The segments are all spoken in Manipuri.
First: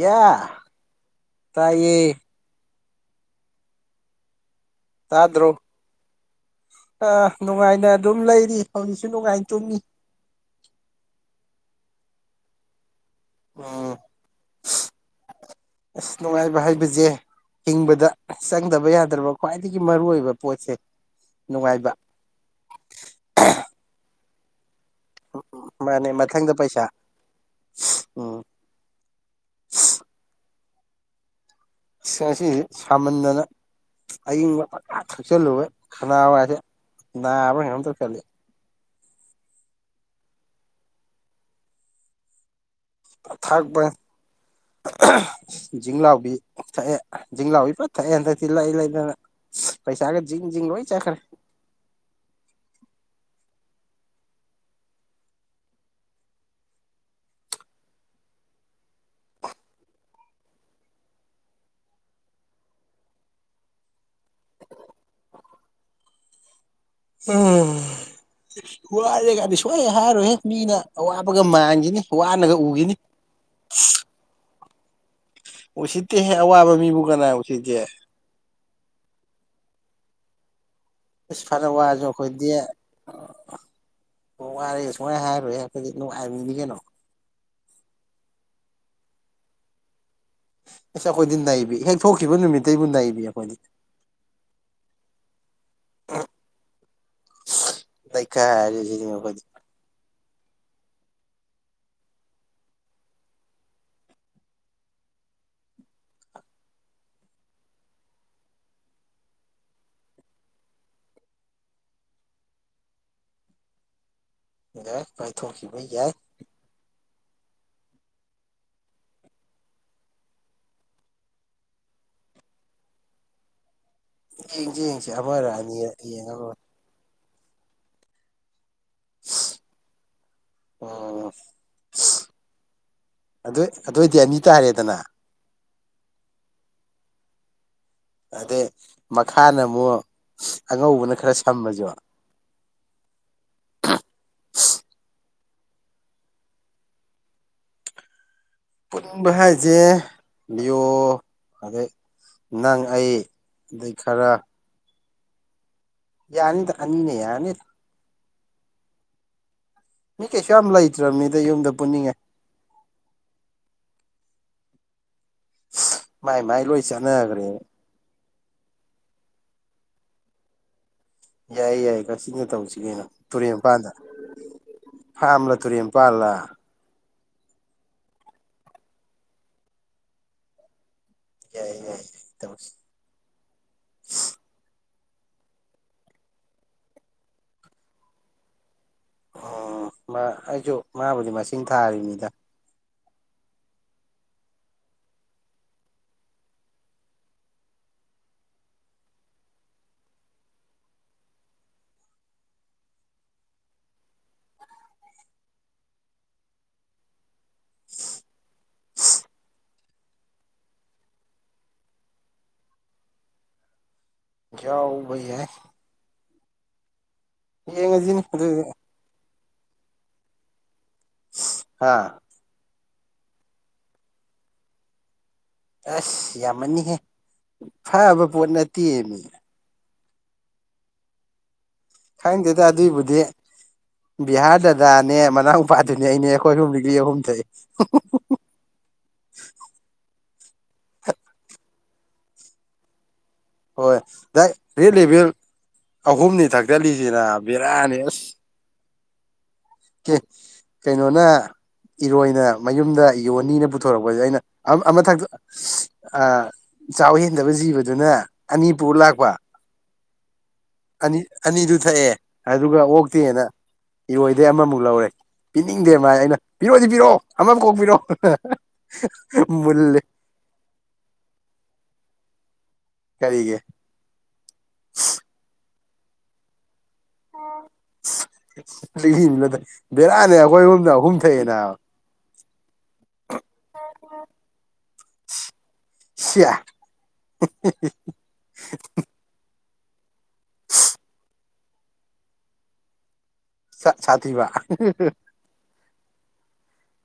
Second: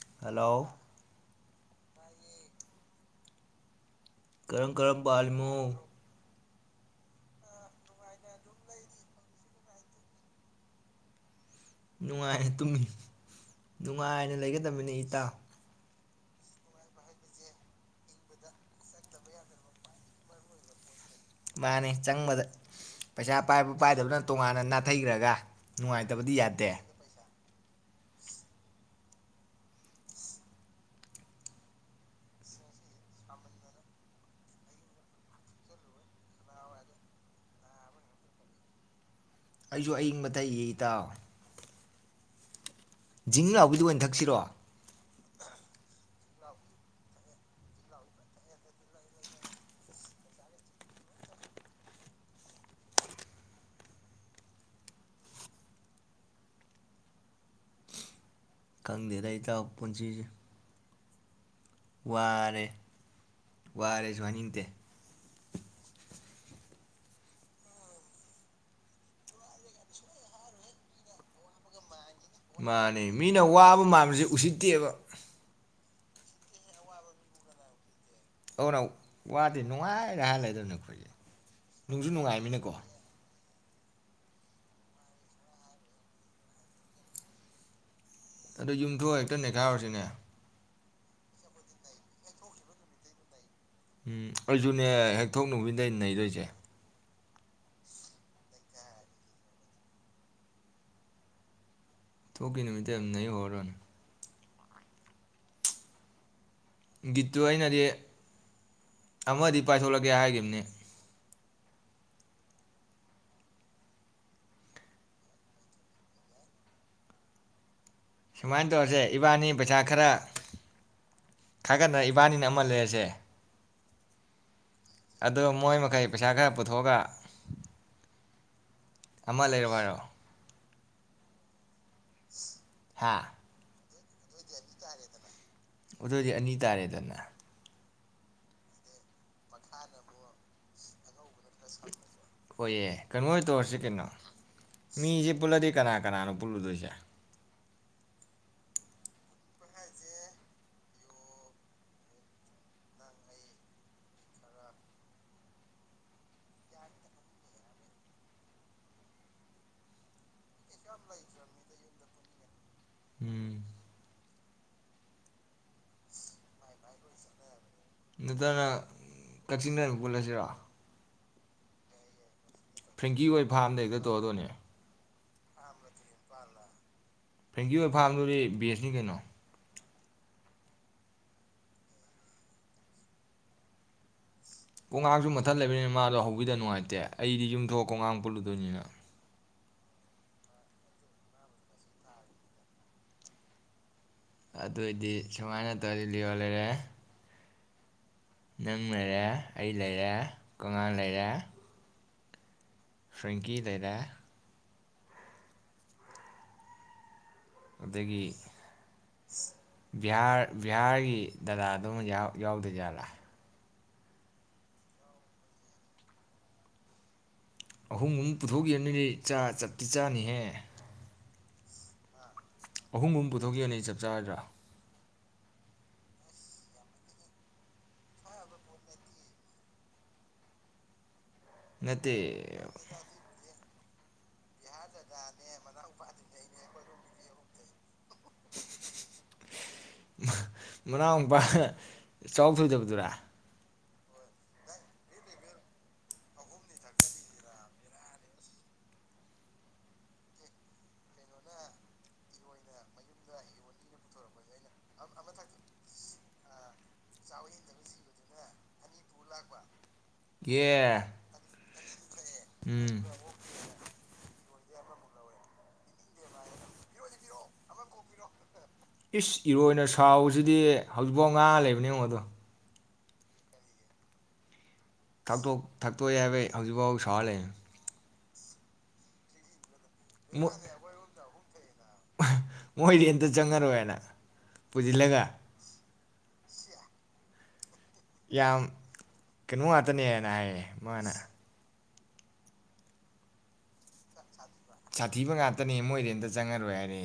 ꯌꯥ ꯍꯜꯂꯣ ꯇꯥꯏꯌꯦ ꯀꯔꯝ ꯀꯔꯝ ꯄꯥꯜꯂꯤꯃꯣ ꯑꯥ ꯅꯨꯡꯉꯥꯏꯅ ꯑꯗꯨꯝ ꯂꯩꯔꯤ ꯍꯧꯖꯤꯛꯁꯨ ꯅꯨꯡꯉꯥꯏꯅ ꯇꯨꯝꯃꯤ ꯅꯨꯡꯉꯥꯏꯅ ꯇꯨꯃꯤ ꯎꯝ ꯅꯨꯡꯉꯥꯏꯅ ꯂꯩꯒꯗꯕꯅꯤ ꯏꯇꯥꯎ ꯑꯁ ꯅꯨꯡꯉꯥꯏꯕ ꯍꯥꯏꯕꯁꯦ ꯍꯤꯡꯕꯗ ꯆꯪꯗꯕ ꯌꯥꯗ꯭ꯔꯕ ꯈ꯭ꯋꯥꯏꯗꯒꯤ ꯃꯔꯨꯑꯣꯏꯕ ꯄꯣꯠꯁꯦ ꯃꯥꯅꯦ ꯅꯨꯡꯉꯥꯏꯕ ꯆꯪꯕꯗ ꯄꯩꯁꯥ ꯄꯥꯏꯕ ꯄꯥꯏꯗꯕꯅ ꯇꯣꯉꯥꯟꯅ ꯊꯩꯈ꯭ꯔꯒ ꯃꯥꯅꯦ ꯅꯨꯡꯉꯥꯏꯇꯕꯗꯤ ꯃꯊꯪꯗ ꯌꯥꯗꯦ ꯄꯩꯁꯥ ꯎꯝ ꯉꯁꯤꯁꯤ ꯁꯥꯃꯟꯗꯅ ꯑꯏꯪꯕ ꯊꯛꯆꯜꯂꯨꯨꯔꯦ ꯈꯅꯥ ꯋꯥ ꯍꯥꯏꯁꯦ ꯅꯥꯕ ꯀꯦ ꯇꯛꯆꯜꯂꯤ ꯑꯩꯁꯨ ꯑꯏꯪꯕ ꯊꯛꯏꯌꯦ ꯏꯇꯥꯎ ꯖꯤꯡ ꯂꯥꯎꯕꯤꯗꯨ ꯑꯣꯏꯅ ꯊꯛꯁꯤꯔꯣ ꯑꯍ-ꯖꯤꯡꯂꯥꯎꯕꯤ ꯊꯛꯑꯦ ꯖꯤꯡ ꯂꯥꯎꯕꯤ ꯐꯟ ꯊꯛꯑꯦ ꯍꯟꯗꯛꯇꯤ ꯂꯩ-ꯂꯩꯗꯅ ꯄꯩꯁꯥꯒ ꯖꯤꯡ-ꯖꯤꯡ ꯂꯣꯏ ꯆꯠꯈ꯭ꯔꯦ ꯈꯪꯗꯦꯗ ꯏꯇꯥꯎ ꯄꯨꯟꯁꯤꯁ ꯋꯥꯔꯦ ꯋꯥꯔꯁꯨ ꯍꯥꯏꯅꯤꯡꯇꯦ ꯎꯝꯍ- ꯋꯥꯔꯦꯒꯗꯤ ꯁꯨꯛꯍꯥꯏ ꯍꯥꯏꯔꯣꯏꯍꯦ ꯃꯤꯅ ꯑꯋꯥꯕꯒ ꯃꯥꯟꯒꯤꯅꯤ ꯃꯥꯅꯦ ꯃꯤꯅ ꯋꯥꯕ ꯃꯥꯟꯕꯁꯦ ꯎꯁꯤꯠ ꯇꯦꯕ ꯎꯁꯤꯠꯇꯤꯍꯦ ꯑꯋꯥꯕ ꯃꯤꯕꯨ ꯀꯅꯥꯅ ꯎꯆꯁꯤꯠꯀꯦ ꯑꯗꯨꯅ ꯋꯥꯗꯦ ꯅꯨꯡꯉꯥꯏꯗ ꯍꯥꯏꯔ ꯂꯩꯗꯣ ꯏꯤꯁ ꯐꯅ ꯋꯥꯔꯁꯨ ꯈꯣꯏꯗꯤ ꯑꯣ ꯋꯥꯔꯦ ꯁꯨꯛꯍꯥꯏ ꯍꯥꯏꯔꯣꯏ ꯑꯩꯈꯣꯏꯗꯤ ꯅꯨꯡꯉꯥꯏꯃꯤꯅꯤ ꯀꯩꯅꯣ ꯑꯗꯣ ꯌꯨꯝꯊꯣꯛꯑꯒ ꯍꯦꯛꯇ ꯅꯩꯈꯥꯏꯔꯨꯔꯁꯤꯅꯦ ꯑꯁ ꯑꯩꯈꯣꯏꯗꯤ ꯅꯩꯕꯤ ꯍꯦꯛ ꯊꯣꯛꯈꯤꯕ ꯅꯨꯃꯤꯠꯇꯩꯕꯨ ꯅꯩꯕꯤ ꯑꯩꯈꯣꯏꯗꯤ ꯎꯝ ꯑꯩꯁꯨꯅꯦ ꯍꯦꯛ ꯊꯣꯛ ꯅꯨꯃꯤꯠꯇꯒꯤꯅꯦ ꯅꯩꯗꯣꯏꯁꯦ ꯅꯩꯈꯥꯏꯔꯁꯤꯅꯦ ꯑꯈꯣꯏꯗꯤ ꯊꯣꯛꯈꯤ ꯅꯨꯃꯤꯠꯇꯩ ꯗꯨꯝ ꯅꯩ ꯍꯧꯔꯗꯣꯅꯦ ꯒꯤꯠꯇꯨ ꯑꯩꯅꯗꯤ ꯑꯃꯗꯤ ꯄꯥꯏꯊꯣꯂꯛꯀꯦ ꯍꯥꯏꯒꯤꯕꯅꯤ ꯌꯥꯏ ꯄꯥꯏꯊꯣꯛꯈꯤꯕ ꯌꯥꯏ ꯁꯨꯃꯥꯏꯅ ꯇꯧꯔꯁꯦ ꯏꯕꯥꯅꯤ ꯄꯩꯁꯥ ꯈꯔ ꯈꯥꯒꯠꯅꯔ ꯏꯕꯥꯅꯤꯅ ꯑꯃ ꯂꯩꯔꯁꯦ ꯌꯦꯡꯁꯤ ꯌꯦꯡꯁꯤ ꯑꯗꯣ ꯑꯃꯔ ꯃꯣꯏ ꯑꯅꯤꯔ ꯃꯈꯩ ꯄꯩꯁꯥ ꯈꯔ ꯌꯦꯡꯉꯒ ꯄꯨꯊꯣꯛꯑꯒ ꯑꯃ ꯂꯩꯔꯣꯍꯥꯏꯔꯣ ꯍꯣꯍꯣ‌ ꯍ‌ꯣꯏ ꯍꯥ ꯑꯗꯣꯏꯗꯤ ꯑꯅꯤ ꯇꯥꯔꯦꯗꯅ ꯑꯗꯣꯏꯗꯤ ꯑꯅꯤ ꯇꯥꯔꯦꯗꯅ ꯑꯗꯩ ꯃꯈꯥꯅ ꯑꯃꯨꯛ ꯑꯉꯧꯕꯅ ꯈꯔ ꯁꯝꯃꯁꯨ ꯍꯣꯏꯌꯦ ꯀꯩꯅꯣ ꯑꯣꯏ ꯇꯧꯔꯁꯤ ꯀꯩꯅꯣ ꯃꯤꯁꯦ ꯄꯨꯜꯂꯗꯤ ꯀꯅꯥ- ꯀꯅꯥꯅꯣ ꯄꯨꯜꯂꯨꯗꯣꯏꯁꯦ ꯄꯨꯟꯕ ꯍꯥꯏꯁꯦ ꯂꯤꯌꯣ ꯑꯗꯩ ꯅꯪ-ꯑꯩ ꯑꯗꯩ ꯈꯔ ꯌꯥꯅꯤꯗ ꯑꯅꯤꯅ ꯌꯥꯅꯤꯗ ꯃꯤ ꯀꯩꯁꯨ ꯌꯥꯝ ꯂꯩꯇ꯭ꯔꯕꯅꯤꯗ ꯌꯨꯝꯗ ꯄꯨꯅꯤꯡꯉꯥꯏ ꯎꯨꯝ ꯃꯥꯏ-ꯃꯥꯏ ꯂꯣꯏ ꯆꯥꯟꯅꯒ꯭ꯔꯦꯕ ꯅꯠꯇꯅ ꯀꯛꯆꯤꯡꯗ ꯑꯣꯏꯅ ꯄꯨꯜꯂꯁꯤꯔꯣ ꯌꯥꯏ-ꯌꯥꯏ ꯀꯛꯆꯤꯡꯗ ꯇꯧꯁꯤ ꯀꯩꯅꯣ ꯐ꯭ꯔꯦꯡꯀꯤ ꯍꯣꯏ ꯇꯨꯔꯦꯜ ꯐꯥꯝꯗ ꯃꯄꯥꯟꯗ ꯍꯦꯛꯇ ꯇꯧꯔꯗꯣꯏꯅꯦ ꯐꯥꯝꯂ ꯇꯨꯔꯦꯟ ꯃꯄꯥꯜꯂ ꯐ꯭ꯔꯦꯡꯀꯤꯋꯣꯏ ꯐꯥꯝꯗꯨꯗꯤ ꯕꯦꯁꯅꯤ ꯀꯩꯅꯣ ꯌꯥꯏ-ꯌꯥꯏ ꯇꯧꯁꯤ ꯀꯣꯛꯉꯥꯡꯁꯨ ꯃꯊꯟ ꯂꯩꯕꯅꯤꯅ ꯃꯥꯗꯣ ꯍꯧꯕꯤꯗ ꯅꯨꯡꯉꯥꯏꯇꯦ ꯑꯩꯗꯤ ꯌꯨꯝꯊꯣꯛꯑꯒ ꯀꯣꯛꯒꯥꯡ ꯄꯨꯜꯂꯨꯗꯣꯏꯅꯤꯅ ꯑꯣ ꯑꯩꯁꯨ ꯃꯥꯕꯨꯗꯤ ꯃꯁꯤꯡ ꯊꯥꯔꯤꯕꯅꯤꯗ ꯑꯗꯨꯑꯣꯏꯗꯤ ꯁꯨꯃꯥꯏꯅ ꯇꯧꯔꯁꯤ ꯂꯤꯌꯣ ꯂꯩꯔꯦ ꯅꯪ ꯂꯩꯔꯦ ꯑꯩ ꯂꯩꯔꯦ ꯀꯣꯛꯉꯥꯡ ꯂꯩꯔꯦ ꯐ꯭ꯔꯦꯡꯀꯤ ꯂꯩꯔꯦ ꯑꯗꯒꯤ- ꯕꯤꯍꯥꯔ ꯕꯤꯍꯥꯔꯒꯤ ꯗꯗꯥꯗꯨꯃ ꯌꯥꯎ ꯌꯥꯎꯗꯣꯏꯖꯥꯠꯂꯥ ꯌꯥꯎꯕ ꯌꯥꯏ ꯌꯦꯡꯉꯁꯤꯅꯦ ꯑꯍꯨꯝꯒꯨꯝ ꯑꯗꯨꯗꯤ ꯄꯨꯊꯣꯛꯈꯤꯕꯅꯗꯤ ꯆꯥ ꯆꯠ ꯇꯤꯆꯥꯥꯅꯤꯍꯦ ꯐꯁ-ꯍꯥꯥ- ꯑꯍꯨꯝ ꯒꯨꯝ ꯄꯨꯊꯣꯛꯈꯤꯕꯅꯗꯤ ꯆꯞ ꯆꯥꯔꯣꯏꯗ꯭ꯔꯣ? ꯑꯁ ꯌꯥꯝꯃꯟꯅꯤꯍꯦ ꯐꯕ ꯄꯣꯠ ꯅꯠꯇꯦ ꯃꯤ ꯅꯠꯇꯦ ꯈꯪꯗꯦꯗ ꯑꯗꯨꯏꯕꯨꯗꯤ ꯕꯤꯍꯥꯔ ꯗꯗ ꯗꯥꯅꯦ ꯃꯅꯥꯎ ꯄꯥꯗꯨꯅꯦ ꯑꯩꯅꯦ ꯑꯩꯈꯣꯏ ꯑꯍꯨꯝ ꯂꯤꯛꯂꯤ ꯑꯍꯨꯝ ꯊꯛꯏ ꯎꯝ ꯍꯝ-ꯍꯝ-ꯍꯝ- ꯃꯅꯥꯎ ꯄꯥ ꯆꯥꯎ ꯊꯣꯏꯗꯕꯗꯨꯔꯥ ꯍꯣꯏ ꯗꯥꯏꯔꯦꯛ ꯔꯦꯠ ꯂꯦꯚꯦꯜ ꯑꯍꯨꯝꯅꯤ ꯊꯛꯇꯠꯂꯤꯖꯦ ꯅꯥꯕ ꯕꯤꯔꯥꯅꯤ ꯑꯁ ꯑꯦ ꯀꯩꯅꯣꯅ ꯏꯔꯣꯏꯅ ꯃꯌꯨꯝꯗ ꯌꯣꯟꯅꯤꯅ ꯄꯨꯊꯣꯔꯛꯄꯖꯦ ꯑꯩꯅ ꯑꯃ ꯑꯃ ꯊꯛꯇꯣꯛ ꯁꯍ-ꯑꯑ ꯆꯥꯎ ꯍꯦꯟꯗꯕ ꯖꯤꯕꯗꯨꯅ ꯑꯅꯤ ꯄꯨꯔ ꯂꯥꯛꯄ ꯑꯦ ꯑꯅꯤ ꯑꯅꯤꯗꯨ ꯊꯛꯑꯦ- ꯑꯗꯨꯒ ꯎꯝ ꯑꯣꯛꯇꯦꯅ ꯏꯔꯣꯏ ꯑꯗꯩ ꯑꯃꯃꯨꯛ ꯂꯧꯔꯦ ꯄꯤꯅꯤꯡꯗꯦ ꯃꯥꯥꯖꯦ ꯑꯩꯅ ꯄꯤꯔꯛꯑꯣꯗꯤ ꯄꯤꯔꯛꯑꯣ ꯑꯃ ꯀꯣꯛ ꯄꯤꯔꯛꯑꯣ ꯍꯍ ꯏꯁ ꯏꯔꯣꯏꯅ ꯁꯥꯎꯕꯁꯤꯗꯤ ꯍꯧꯖꯤꯛꯐꯥꯎ ꯉꯥꯡꯉ ꯂꯩꯕꯅꯤ ꯉꯣ ꯑꯗꯣ ꯀꯩꯒꯦ ꯇꯣꯛ ꯊꯛꯇꯣꯛꯑꯦ ꯍꯥꯏꯕꯩ ꯍꯧꯖꯤꯛꯐꯥꯎ ꯁꯥꯎ ꯁꯥꯎꯔꯥ ꯂꯩꯕꯅꯤ ꯑꯁ-ꯂꯩꯕꯤꯕꯖꯨ ꯅꯠꯇ ꯃꯣꯏ ꯑꯍ--ꯃꯣꯏꯗꯤ ꯑꯝꯇ ꯆꯪꯉꯔꯣꯏꯅ ꯄꯨꯁꯤꯜꯂꯒ ꯁꯤꯌꯥ ꯍꯤ-ꯍꯤ-ꯍꯤ- ꯌꯥꯝ ꯀꯩꯅꯣ ꯉꯥꯛꯇ ꯇꯅꯦꯃꯦ ꯌꯥꯏꯌꯦ ꯃꯥꯅ ꯁꯥ ꯁꯥꯊꯤꯕ ꯁꯥꯊꯤꯕ ꯉꯥꯛꯇꯅꯤ ꯃꯣꯏ ꯔꯦꯟꯇ ꯆꯪꯉꯔꯣꯏ ꯍꯥꯏꯔꯦ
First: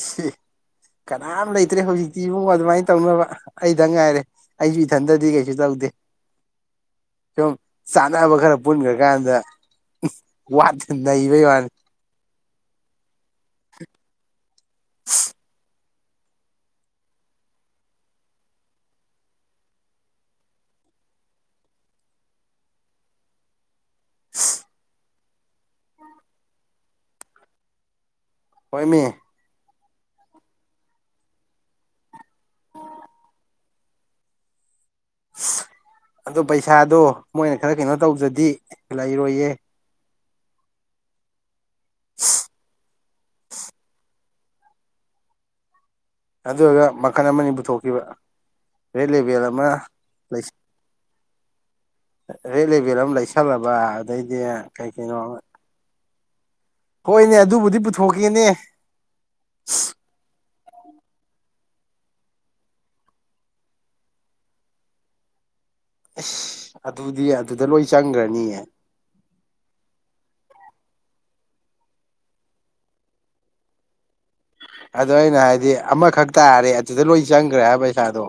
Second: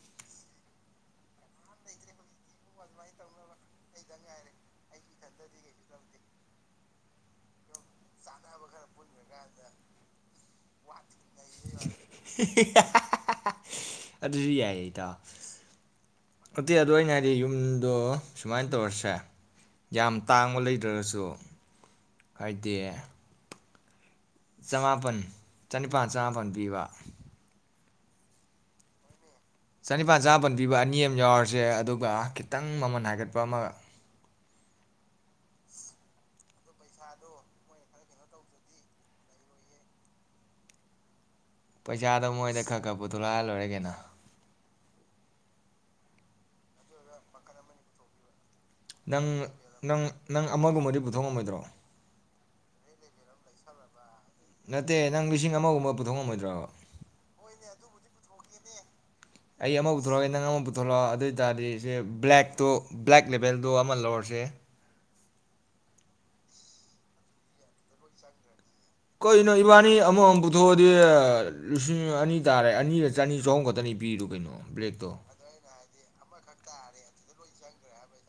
ꯁꯤ ꯀꯅꯥꯝ ꯂꯩꯇ꯭ꯔꯦ ꯍꯧꯖꯤꯛꯇꯤ ꯏꯕꯨꯡꯉꯣ ꯑꯗꯨꯃꯥꯏ ꯇꯧꯅꯕ ꯑꯩꯗꯪ ꯉꯥꯏꯔꯦ ꯑꯩꯁꯨ ꯏꯊꯟꯇꯗꯤ ꯀꯩꯁꯨ ꯇꯧꯗꯦ ꯁꯨꯝ ꯆꯥꯅꯕ ꯈꯔ ꯄꯨꯟꯈ꯭ꯔꯀꯥꯟꯗ ꯋꯥꯠ ꯅꯩꯕꯩ ꯋꯥꯅꯤ ꯑꯗꯨꯁꯨ ꯌꯥꯏꯌꯦ ꯏꯇꯥꯎ ꯅꯠꯇꯦ ꯑꯗꯣ ꯑꯩꯅ ꯍꯥꯏꯗꯤ ꯌꯨꯝꯗꯣ ꯁꯨꯃꯥꯏꯅ ꯇꯧꯔꯁꯦ ꯌꯥꯝ ꯇꯥꯡꯕ ꯂꯩꯇ꯭ꯔꯒꯁꯨ ꯍꯥꯏꯗꯤ ꯆꯃꯥꯄꯟ ꯆꯅꯤꯄꯥꯟ ꯆꯃꯥꯄꯟ ꯄꯤꯕ ꯍꯣꯏꯃꯤ ꯆꯅꯤꯄꯥꯜ ꯆꯥꯄꯄꯟ ꯄꯤꯕ ꯑꯅꯤ ꯑꯃ ꯌꯥꯎꯔꯁꯦ ꯑꯗꯨꯒ ꯈꯤꯇꯪ ꯃꯃꯟ ꯍꯥꯏꯒꯠꯄ ꯑꯃꯒ ꯑꯗꯨ ꯄꯩꯁꯥꯗꯨ ꯃꯣꯏꯅ ꯈꯔ ꯀꯩꯅꯣ ꯇꯧꯗ꯭ꯔꯗꯤ ꯂꯩꯔꯣꯏꯌꯦ ꯄꯩꯁꯥꯗꯣ ꯃꯣꯏꯗ ꯈ-ꯈ ꯄꯨꯊꯣꯂꯛꯑꯣ ꯍꯥꯏꯔ ꯂꯣꯏꯔꯦ ꯀꯩꯅꯣ ꯑꯗꯨꯔꯒ ꯃꯈꯜ ꯑꯃ-ꯑꯅꯤ ꯄꯨꯊꯣꯛꯈꯤꯕ ꯔꯦꯠ ꯂꯦꯕꯦꯜ ꯑꯃ ꯅꯪ-ꯅꯪ-ꯅꯪ ꯑꯃꯒꯨꯝ ꯕꯗꯤ ꯊꯣꯡ ꯉꯝꯃꯣꯏꯗ꯭ꯔꯣ ꯔꯦꯗ ꯂꯦꯕꯦꯜ ꯑꯝ ꯂꯩꯁꯜꯂꯕ ꯑꯗꯩꯗꯤ ꯀꯩ ꯅꯠꯇꯦ ꯀꯩꯅꯣ ꯅꯪ ꯂꯤꯁꯤꯡ ꯑꯃꯒꯨꯝꯕ ꯄꯨ- ꯄꯨꯊꯣꯛ ꯉꯝꯃꯣꯏꯗ꯭ꯔ ꯍꯣꯏꯅꯦ ꯑꯗꯨꯕꯨꯗꯤ ꯄꯨꯊꯣꯛꯀꯦꯅꯦ ꯑꯩ ꯑꯃ ꯄꯨꯊꯣꯔꯛꯑꯒꯦ ꯅꯪ ꯑꯃ ꯄꯨ ꯊꯣꯛꯂꯛꯑꯣ ꯑꯗꯨꯑꯣꯏ ꯇꯥꯔꯗꯤ ꯁꯦ ꯕ꯭ꯂꯦꯛꯇꯣ-ꯕ꯭ꯂꯦꯛ ꯂꯦꯚꯦꯜꯗꯣ ꯑꯃ ꯂꯧꯔꯁꯦ ꯏꯁ ꯑꯗꯨꯗꯤ ꯑꯗꯨꯗ ꯂꯣꯏ ꯆꯪꯒ꯭ꯔꯅꯤꯌꯦ ꯀꯅꯣ ꯏꯕꯥꯅꯤ ꯑꯃꯃꯝ ꯄꯨꯊꯣꯛꯑꯗꯤ ꯂꯤꯁꯤꯡ ꯑꯅꯤ ꯇꯥꯔꯦ ꯑꯅꯤꯒ ꯆꯅꯤ ꯆꯍꯨꯝ ꯈꯛꯇꯅꯤ ꯄꯤꯔꯨꯕ ꯑꯗꯣ ꯑꯩꯅ ꯍꯥꯏꯗꯤ ꯑꯃꯈꯛ ꯇꯥꯔꯦ ꯑꯗꯨꯗ ꯂꯣꯏ ꯆ- ꯆꯪꯒ꯭ꯔꯦ ꯍꯥꯏꯕ ꯄꯩꯁꯥꯗꯣ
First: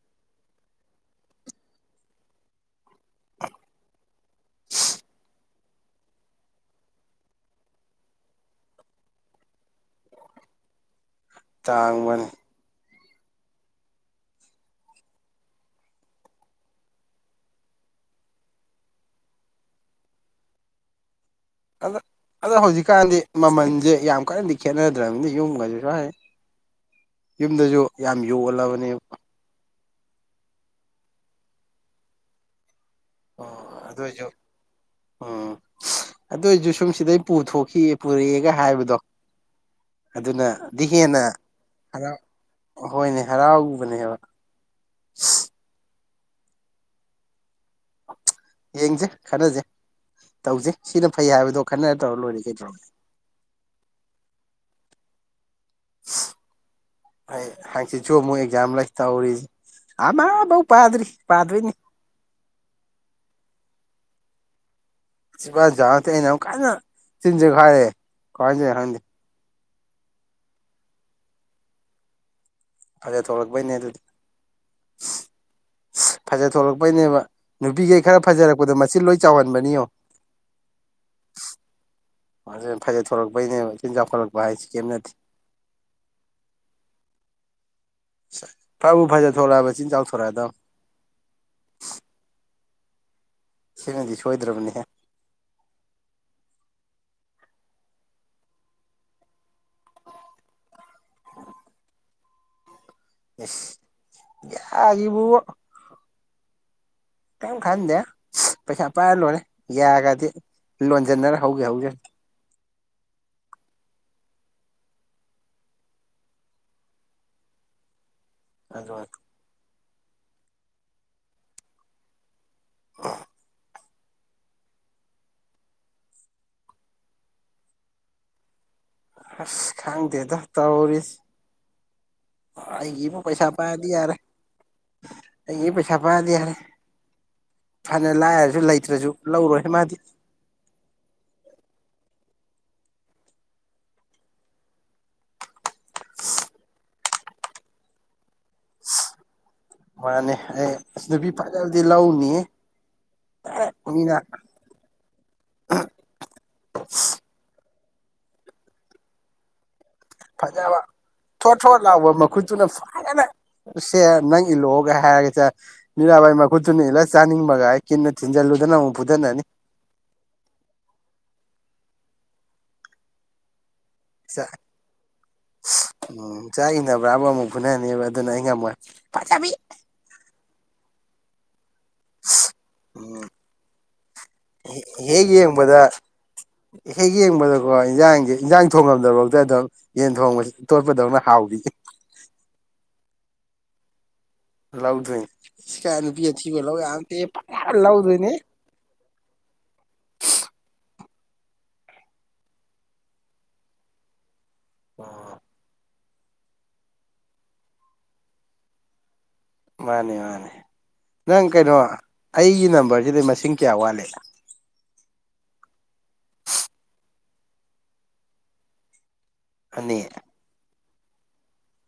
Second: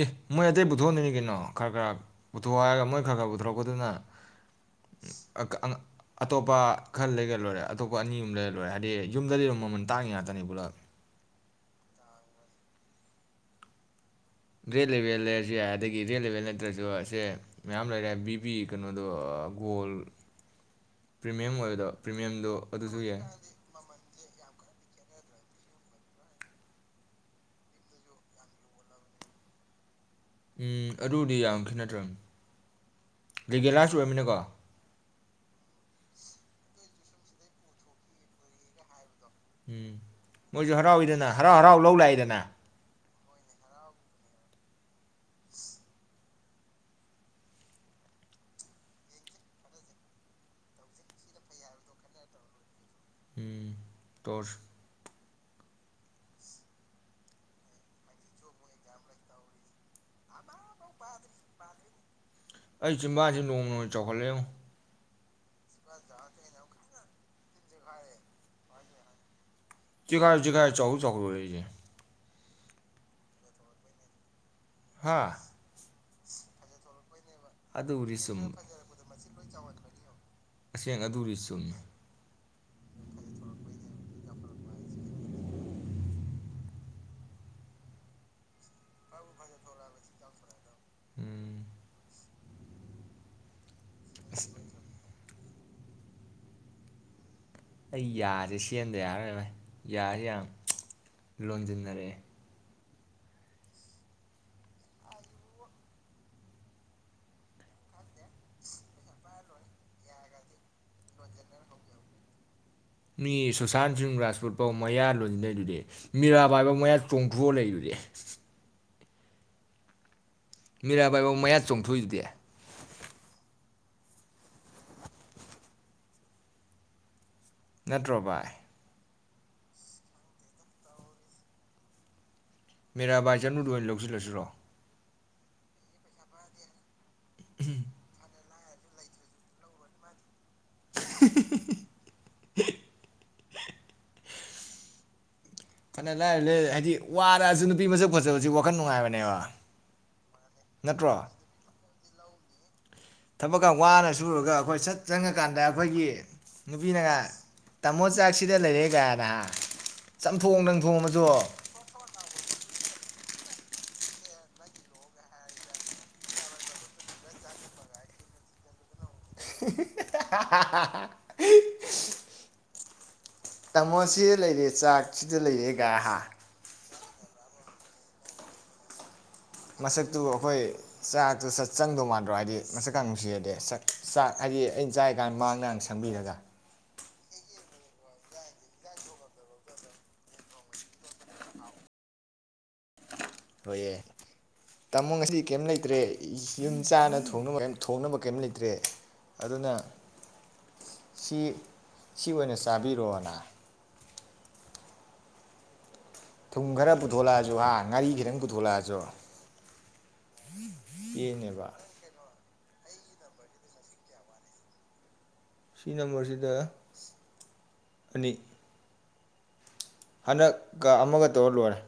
ꯑꯦ ꯃꯣꯏ ꯑꯇꯩ ꯄꯨꯊꯣꯛꯍꯟꯗꯣꯏꯅꯤ ꯀꯩꯅꯣ ꯈꯔ-ꯈꯔ ꯄꯨꯊꯣꯛꯑꯣ ꯍꯥꯏꯔꯒ ꯃꯣꯏ ꯈꯔ-ꯈꯔ ꯄꯨꯊꯣꯔꯛꯄꯗꯨꯅ ꯑ-ꯑꯪ ꯑꯇꯣꯞꯄ ꯈꯔ ꯂꯩꯒ꯭ꯔ ꯂꯣꯏꯔꯦ ꯑꯇꯣꯞꯄ ꯑꯅꯤ ꯑꯨꯝ ꯂꯩꯔ ꯂꯣꯏꯔꯦ ꯍꯥꯏꯗꯤ ꯌꯨꯝꯗꯗꯤ ꯑꯗꯨꯝ ꯃꯃꯜ ꯇꯥꯡꯉꯤ ꯉꯥꯛꯇꯅꯤ ꯄꯨꯂꯞ ꯇꯥꯡꯕꯅꯤ ꯔꯦꯠ ꯂꯦꯚꯦꯜ ꯂꯩꯔꯖꯨ ꯌꯥꯏ ꯑꯗꯒꯤ ꯔꯦꯠ ꯂꯦꯚꯦꯜ ꯅꯠꯇ꯭ꯔꯖꯨ ꯑꯁꯦ ꯃꯌꯥꯝ ꯂꯩꯔꯦ ꯕꯤꯕꯤ ꯀꯩꯅꯣꯗꯣ ꯑꯥ ꯒꯣꯜ ꯄ꯭ꯔꯤꯃꯤꯌꯝ ꯑꯣꯏꯕꯗꯣ ꯄ꯭ꯔꯤꯃꯤꯌꯝꯗꯣ ꯑꯗ-ꯑꯗ ꯑꯗꯨꯁꯨ ꯍꯧꯖꯤꯛꯀꯥꯟꯗꯤ ꯌꯥꯏ ꯃꯃꯜꯁꯦ ꯌꯥꯝ ꯀꯟꯅꯗꯤ ꯈꯦꯠꯅꯗ꯭ꯔꯕꯅꯤ ꯌꯨꯝꯒꯁꯨ [unintelligible] ꯌꯨꯝꯗꯖꯨ ꯌꯥꯝ ꯌꯣꯜꯂꯕꯅꯦꯕ ꯎꯨꯝ ꯑꯗꯨꯕꯨꯗꯤ ꯌꯥꯝ ꯈꯦꯠꯅꯗ꯭ꯔꯕꯅꯤ ꯔꯤꯒꯦꯜꯂꯥꯏꯁ ꯑꯣꯏꯔꯝꯃꯤꯅꯀꯣ ꯑꯥ ꯑꯗꯨ ꯑꯣꯏꯖꯨ ꯁꯨꯝ ꯁꯤꯗꯩ ꯄꯨꯊꯣꯛꯈꯤ ꯄꯨꯔꯛꯑꯦꯒ ꯍꯥꯏꯕꯗꯣ ꯎꯨꯝ ꯃꯣꯏꯁꯨ ꯑꯗꯨꯅꯗꯤ ꯍꯦꯟꯅ ꯍꯔꯥꯎꯏꯗꯅ ꯍꯔꯥꯎ-ꯍꯔꯥꯎ ꯂꯧ ꯂꯥꯛꯏꯗꯅ ꯍꯔꯥꯎꯕꯅꯦꯕ-ꯁꯍ ꯌꯦꯡꯁꯦ ꯈꯟꯅꯁꯦ ꯇꯧꯁꯦ ꯁꯤꯅ ꯐꯩ ꯍꯥꯏꯕꯗꯣ ꯈꯟꯅꯔ ꯇꯧꯔ ꯂꯣꯏꯔꯦ ꯀꯩꯗꯧꯔꯒꯦ ꯎꯨꯝ ꯇꯧꯔꯁꯤ ꯁꯍ ꯑꯩ ꯍꯡꯆꯤꯠꯁꯨ ꯑꯃꯨꯛ ꯑꯦꯛꯖꯥꯝ ꯂꯩ ꯇꯧꯔꯤꯁꯦ ꯑꯃꯐꯥꯎ ꯄꯥꯗ꯭ꯔꯤ ꯄꯥꯗ꯭ꯣꯏꯅꯤ ꯑꯩ ꯆꯤꯝꯕꯥꯁꯦ ꯅꯣꯡꯃ-ꯅꯣꯡꯃꯒꯤ ꯆꯥꯎꯈꯠꯂꯛꯑꯦꯉꯣ ꯁꯤꯝꯕꯥꯜ ꯆꯥꯎ ꯅꯇꯦ ꯑꯩꯅ ꯑꯃꯨꯛ ꯀꯟꯅ ꯆꯤꯟ ꯆꯦꯈꯥꯏꯔꯦ ꯀꯃꯥꯏꯟ ꯇꯧꯔꯤꯅꯣ ꯈꯪꯗꯦ ꯆꯦꯈꯥꯏꯁꯨ ꯆꯦꯈꯥꯏ ꯆꯧꯎꯁꯨ ꯆꯥꯎꯈꯠꯂꯦ ꯑꯩꯁꯦ ꯐꯖ ꯊꯣꯛꯂꯛꯄꯩꯅꯦ ꯑꯗꯨꯗꯤ ꯍꯥꯥ ꯁꯍ- ꯐꯖꯥ ꯊꯣꯛꯂꯛꯄꯩꯅꯦꯕ ꯅꯨꯄꯤꯁꯦ ꯑꯗꯨꯕꯨꯗꯤ ꯈꯔ ꯆꯨꯝꯕ ꯐꯖꯔꯛꯄꯗ ꯃꯆꯤꯟ ꯂꯣꯏ ꯆꯥꯎꯒꯟꯕꯅꯤ ꯌꯣ ꯑꯁꯦꯡ ꯑꯗꯨꯕꯨꯗꯤ ꯆꯨꯝꯃꯤ ꯑꯗꯨ ꯐꯖ ꯊꯣꯂꯛꯄꯩꯅꯦ ꯆꯤꯟ ꯆꯥꯛꯈꯠꯂꯛꯄ ꯍꯥꯏꯁꯤ ꯀꯩꯝ ꯅꯠꯇꯦ ꯐꯕꯨ ꯐꯖ ꯊꯣꯔꯛꯑꯕ ꯆꯤꯟ ꯆꯥꯎꯊꯣꯔꯛꯑꯗꯣꯅꯤ ꯎꯨꯝ ꯁꯤꯅꯗꯤ ꯑꯁ ꯁꯣꯏꯗ꯭ꯔꯕꯅꯤꯍꯦ ꯑꯩ ꯌꯥꯁꯦ ꯁꯦꯝꯗ ꯌꯥꯔꯔꯣꯏ ꯕꯥꯏ ꯌꯥꯖꯦ ꯌꯥꯝ ꯂꯣꯟꯖꯤꯟꯅꯔꯛꯑꯦ ꯁꯍ- ꯌꯥꯒꯤꯕꯨ ꯀꯔꯤꯝ ꯈꯟꯗꯦ ꯁꯍ- ꯄꯩꯁꯥ ꯄꯥꯏꯔ ꯂꯣꯏꯔꯦ ꯌꯥꯒꯗꯤ ꯂꯣꯟꯖꯟꯅꯔ ꯍꯧꯒꯦ ꯍꯧꯖꯅꯨ ꯃꯤ ꯁꯨꯁꯥꯟ ꯁꯤꯡ ꯔꯥꯖꯄꯨꯠ ꯄꯧ ꯃꯌꯥ ꯂꯣꯟꯖꯤꯟꯅꯩꯗꯨꯗꯤ ꯃꯤꯔꯥꯕꯥꯏꯕꯧ ꯃꯌꯥ ꯆꯣꯡꯊꯣꯛꯑ ꯂꯩꯗꯨꯗꯤ ꯑꯗꯨ ꯃꯤꯔꯥꯕꯥꯏꯕꯧ ꯃꯌꯥ ꯆꯣꯡꯊꯣꯛꯏꯗꯨꯗꯤ ꯅꯠꯇ꯭ꯔꯣ ꯚꯥꯏ ꯑꯁ ꯈꯪꯗꯦꯗ ꯇꯧꯔꯤꯖꯦ ꯑꯩꯒꯤꯕꯨ ꯃꯤꯔꯥꯕꯥꯏ ꯄꯩꯁꯥ ꯆꯅꯨꯗ ꯑꯣꯏꯅ ꯄꯥꯏꯔꯗꯤ ꯌꯥꯔꯦ ꯂꯧꯁꯤꯜꯂꯁꯤꯔꯣ ꯑꯩꯒꯤꯕꯨ ꯄꯩꯁꯥ ꯄꯥꯏꯔꯗꯤ ꯌꯥꯔꯦ ꯐꯅ ꯂꯥꯏꯔꯖꯨ ꯂꯩꯇ꯭ꯔꯖꯨ ꯂꯧꯔꯣꯏꯍꯦ ꯃꯥꯗꯤ [unintelligible] ꯐꯅ ꯂꯥꯏꯔ ꯂꯩ ꯍꯥꯏꯗꯤ ꯋꯥꯔꯛꯑꯁꯨ ꯅꯨꯄꯤ ꯃꯁꯛ ꯐꯖꯕꯁꯤ ꯋꯥꯈꯜ ꯅꯨꯡꯉꯥꯏꯕꯅꯦꯕ ꯃꯥꯅꯦ ꯑꯩ ꯑꯁ ꯅꯠꯇ꯭ꯔꯣ ꯅꯨꯄꯤ ꯐꯖꯕꯗꯤ ꯗꯤ ꯂꯧꯅꯤꯍꯦ ꯊꯕꯛꯀ ꯋꯥꯅ ꯁꯨꯔꯨꯔꯒ ꯑꯩꯈꯣꯏ ꯁꯠ ꯆꯪꯉꯀꯥꯟꯗ ꯑꯩꯈꯣꯏꯒꯤ ꯅꯨꯄꯤꯅ ꯒ ꯇꯥꯃꯣ ꯆꯥꯛꯁꯤꯗ ꯂꯩꯔꯦ ꯒꯥꯅ ꯍꯥ ꯐꯖꯕ ꯊꯣꯠ ꯊꯣꯠ ꯂꯥꯎꯕ ꯃꯈꯨꯠꯇꯨꯅ ꯐꯠ ꯑꯁ ꯁꯦ ꯅꯪ ꯏꯜꯂꯛꯑꯣꯒ ꯍꯥꯏꯔꯒ ꯆꯥꯛ ꯃꯤꯔꯥꯕꯥꯏ ꯃꯈꯨꯠꯇꯨꯅ ꯏꯜꯂ ꯆꯥꯅꯤꯡꯕꯒꯥꯌꯦ ꯀꯤꯟꯅ ꯊꯤꯟꯖꯜꯂꯨꯗꯅ ꯑꯃꯨꯛ ꯐꯨꯗꯠꯅꯅꯤ ꯍꯥ ꯍꯥ ꯍꯥ ꯍꯤꯛ ꯇꯥꯃꯣꯁꯤꯗ ꯂꯩꯔꯦ ꯆꯥꯛ ꯁꯤꯗ ꯂꯩꯔꯦ ꯒꯥ ꯍꯥꯥ ꯄꯨꯔꯥꯕꯨ ꯑꯃꯨꯛ ꯐꯨꯅꯅꯦꯕ ꯑꯗꯨꯅ ꯑꯩ ꯉꯝꯃꯣꯏ ꯐꯖꯕꯤ ꯃꯁꯛꯇꯨ ꯑꯩꯈꯣꯏ ꯆꯥꯛꯇꯨ ꯁꯠ ꯆꯪꯗꯧ ꯃꯥꯟꯗ꯭ꯔꯣ ꯍꯥꯏꯗꯤ ꯃꯁꯛꯀꯥꯡ ꯎꯝ ꯅꯨꯡꯁꯤꯔꯗꯤ ꯁꯛ ꯆꯥꯛ ꯍꯥꯏꯗꯤ ꯑꯩꯅ ꯆꯥꯔꯤ ꯍꯦꯛ ꯀꯥꯟ ꯃꯥꯡꯅꯒꯥꯡ ꯌꯦꯡꯕꯗ ꯁꯪꯕꯤꯔꯒ ꯍꯦꯛ ꯌꯦꯡꯕꯗꯀꯣ ꯏꯟꯖꯥꯡꯖꯦ ꯏꯟꯖꯥꯡ ꯊꯣꯡꯉꯝꯗ꯭ꯔꯕꯧꯇꯥ ꯑꯗꯨꯝ ꯌꯦꯟ ꯊꯣꯡꯕ ꯇꯣꯠꯄꯗꯧꯅ ꯍꯥꯎꯕꯤ ꯍꯣꯏꯌꯦ ꯇꯥꯃꯣ ꯂꯧꯗꯣꯏꯅꯤ ꯉꯁꯤꯗꯤ ꯀꯦꯝ ꯁꯤ ꯂꯩꯇ꯭ꯔꯦ ꯀꯥꯏ ꯅꯨꯄꯤ ꯑꯊꯤꯕ ꯌꯨꯝ ꯂꯧ ꯌꯥꯕ ꯆꯥꯅ ꯅꯠꯇꯦ ꯊꯣꯡꯅꯕ ꯀꯔꯤꯝ ꯐꯖꯅ ꯊꯣꯡꯅꯕ ꯂꯧꯗꯣꯏꯅꯤ ꯀꯩꯝ ꯂꯩꯇ꯭ꯔꯦ ꯑꯗꯨꯅ ꯁꯤ ꯁꯤ ꯑꯣꯏꯅ ꯆꯥꯕꯤꯔꯣꯅ [unintelligible] ꯊꯨꯝ ꯈꯔ ꯄꯨꯊꯣꯛꯂꯛꯑꯁꯨ ꯍꯥ ꯉꯥꯔꯤ ꯈꯤꯇꯪ ꯄꯨꯊꯣꯛꯂꯛꯑꯁꯨ- ꯃꯥꯅꯦ ꯃꯥꯅꯦ ꯅꯪ ꯀꯩꯅꯣ ꯄꯦꯟꯅꯦꯕ ꯑꯩꯒꯤ ꯅꯝ ꯕꯔꯖꯤꯗꯩ ꯃꯁꯤꯡ ꯀꯌꯥ ꯋꯥꯠꯂꯤ ꯁꯤ ꯅꯝꯕꯔꯖꯤꯗ ꯑꯅꯤ ꯑꯅꯤ- ꯀ ꯑꯃꯒ ꯇꯧꯔ ꯂꯣꯏꯔꯦ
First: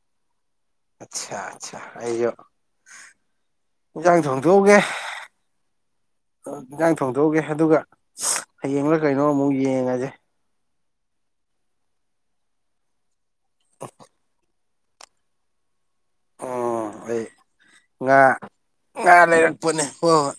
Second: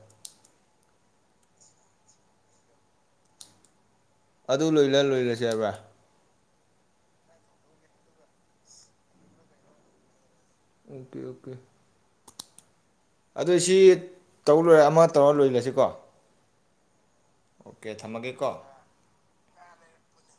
ꯑꯠꯁꯥ ꯑꯠꯁꯥ ꯑꯩꯖꯨ ꯑꯗꯨ ꯂꯣꯏꯖꯤꯜꯂ ꯂꯣꯏꯖꯤꯜꯂꯖꯤ ꯍꯥꯏꯕ꯭ꯔꯥ ꯏꯟꯖꯥꯡ ꯊꯣꯡꯗꯣꯛꯎꯒꯦ ꯑꯗꯨꯒ ꯍꯌꯦꯡꯂ ꯀꯩꯅꯣ ꯑꯃꯨꯛ ꯌꯦꯡꯉꯁꯦ ꯑꯣꯀꯦ ꯑꯣꯀꯦ ꯑꯗꯨ ꯁꯤ ꯇꯧ ꯂꯣꯏꯔ ꯑꯃ ꯇꯧꯔꯒ ꯂꯣꯏꯔꯁꯤꯀꯣ ꯑꯣ ꯑꯩ ꯑꯣꯀꯦ ꯉꯥ ꯊꯝꯃꯒꯦꯀꯣ ꯉꯥ ꯂꯩꯔꯛꯄꯅꯦ ꯍꯣꯏ ꯍꯣꯏ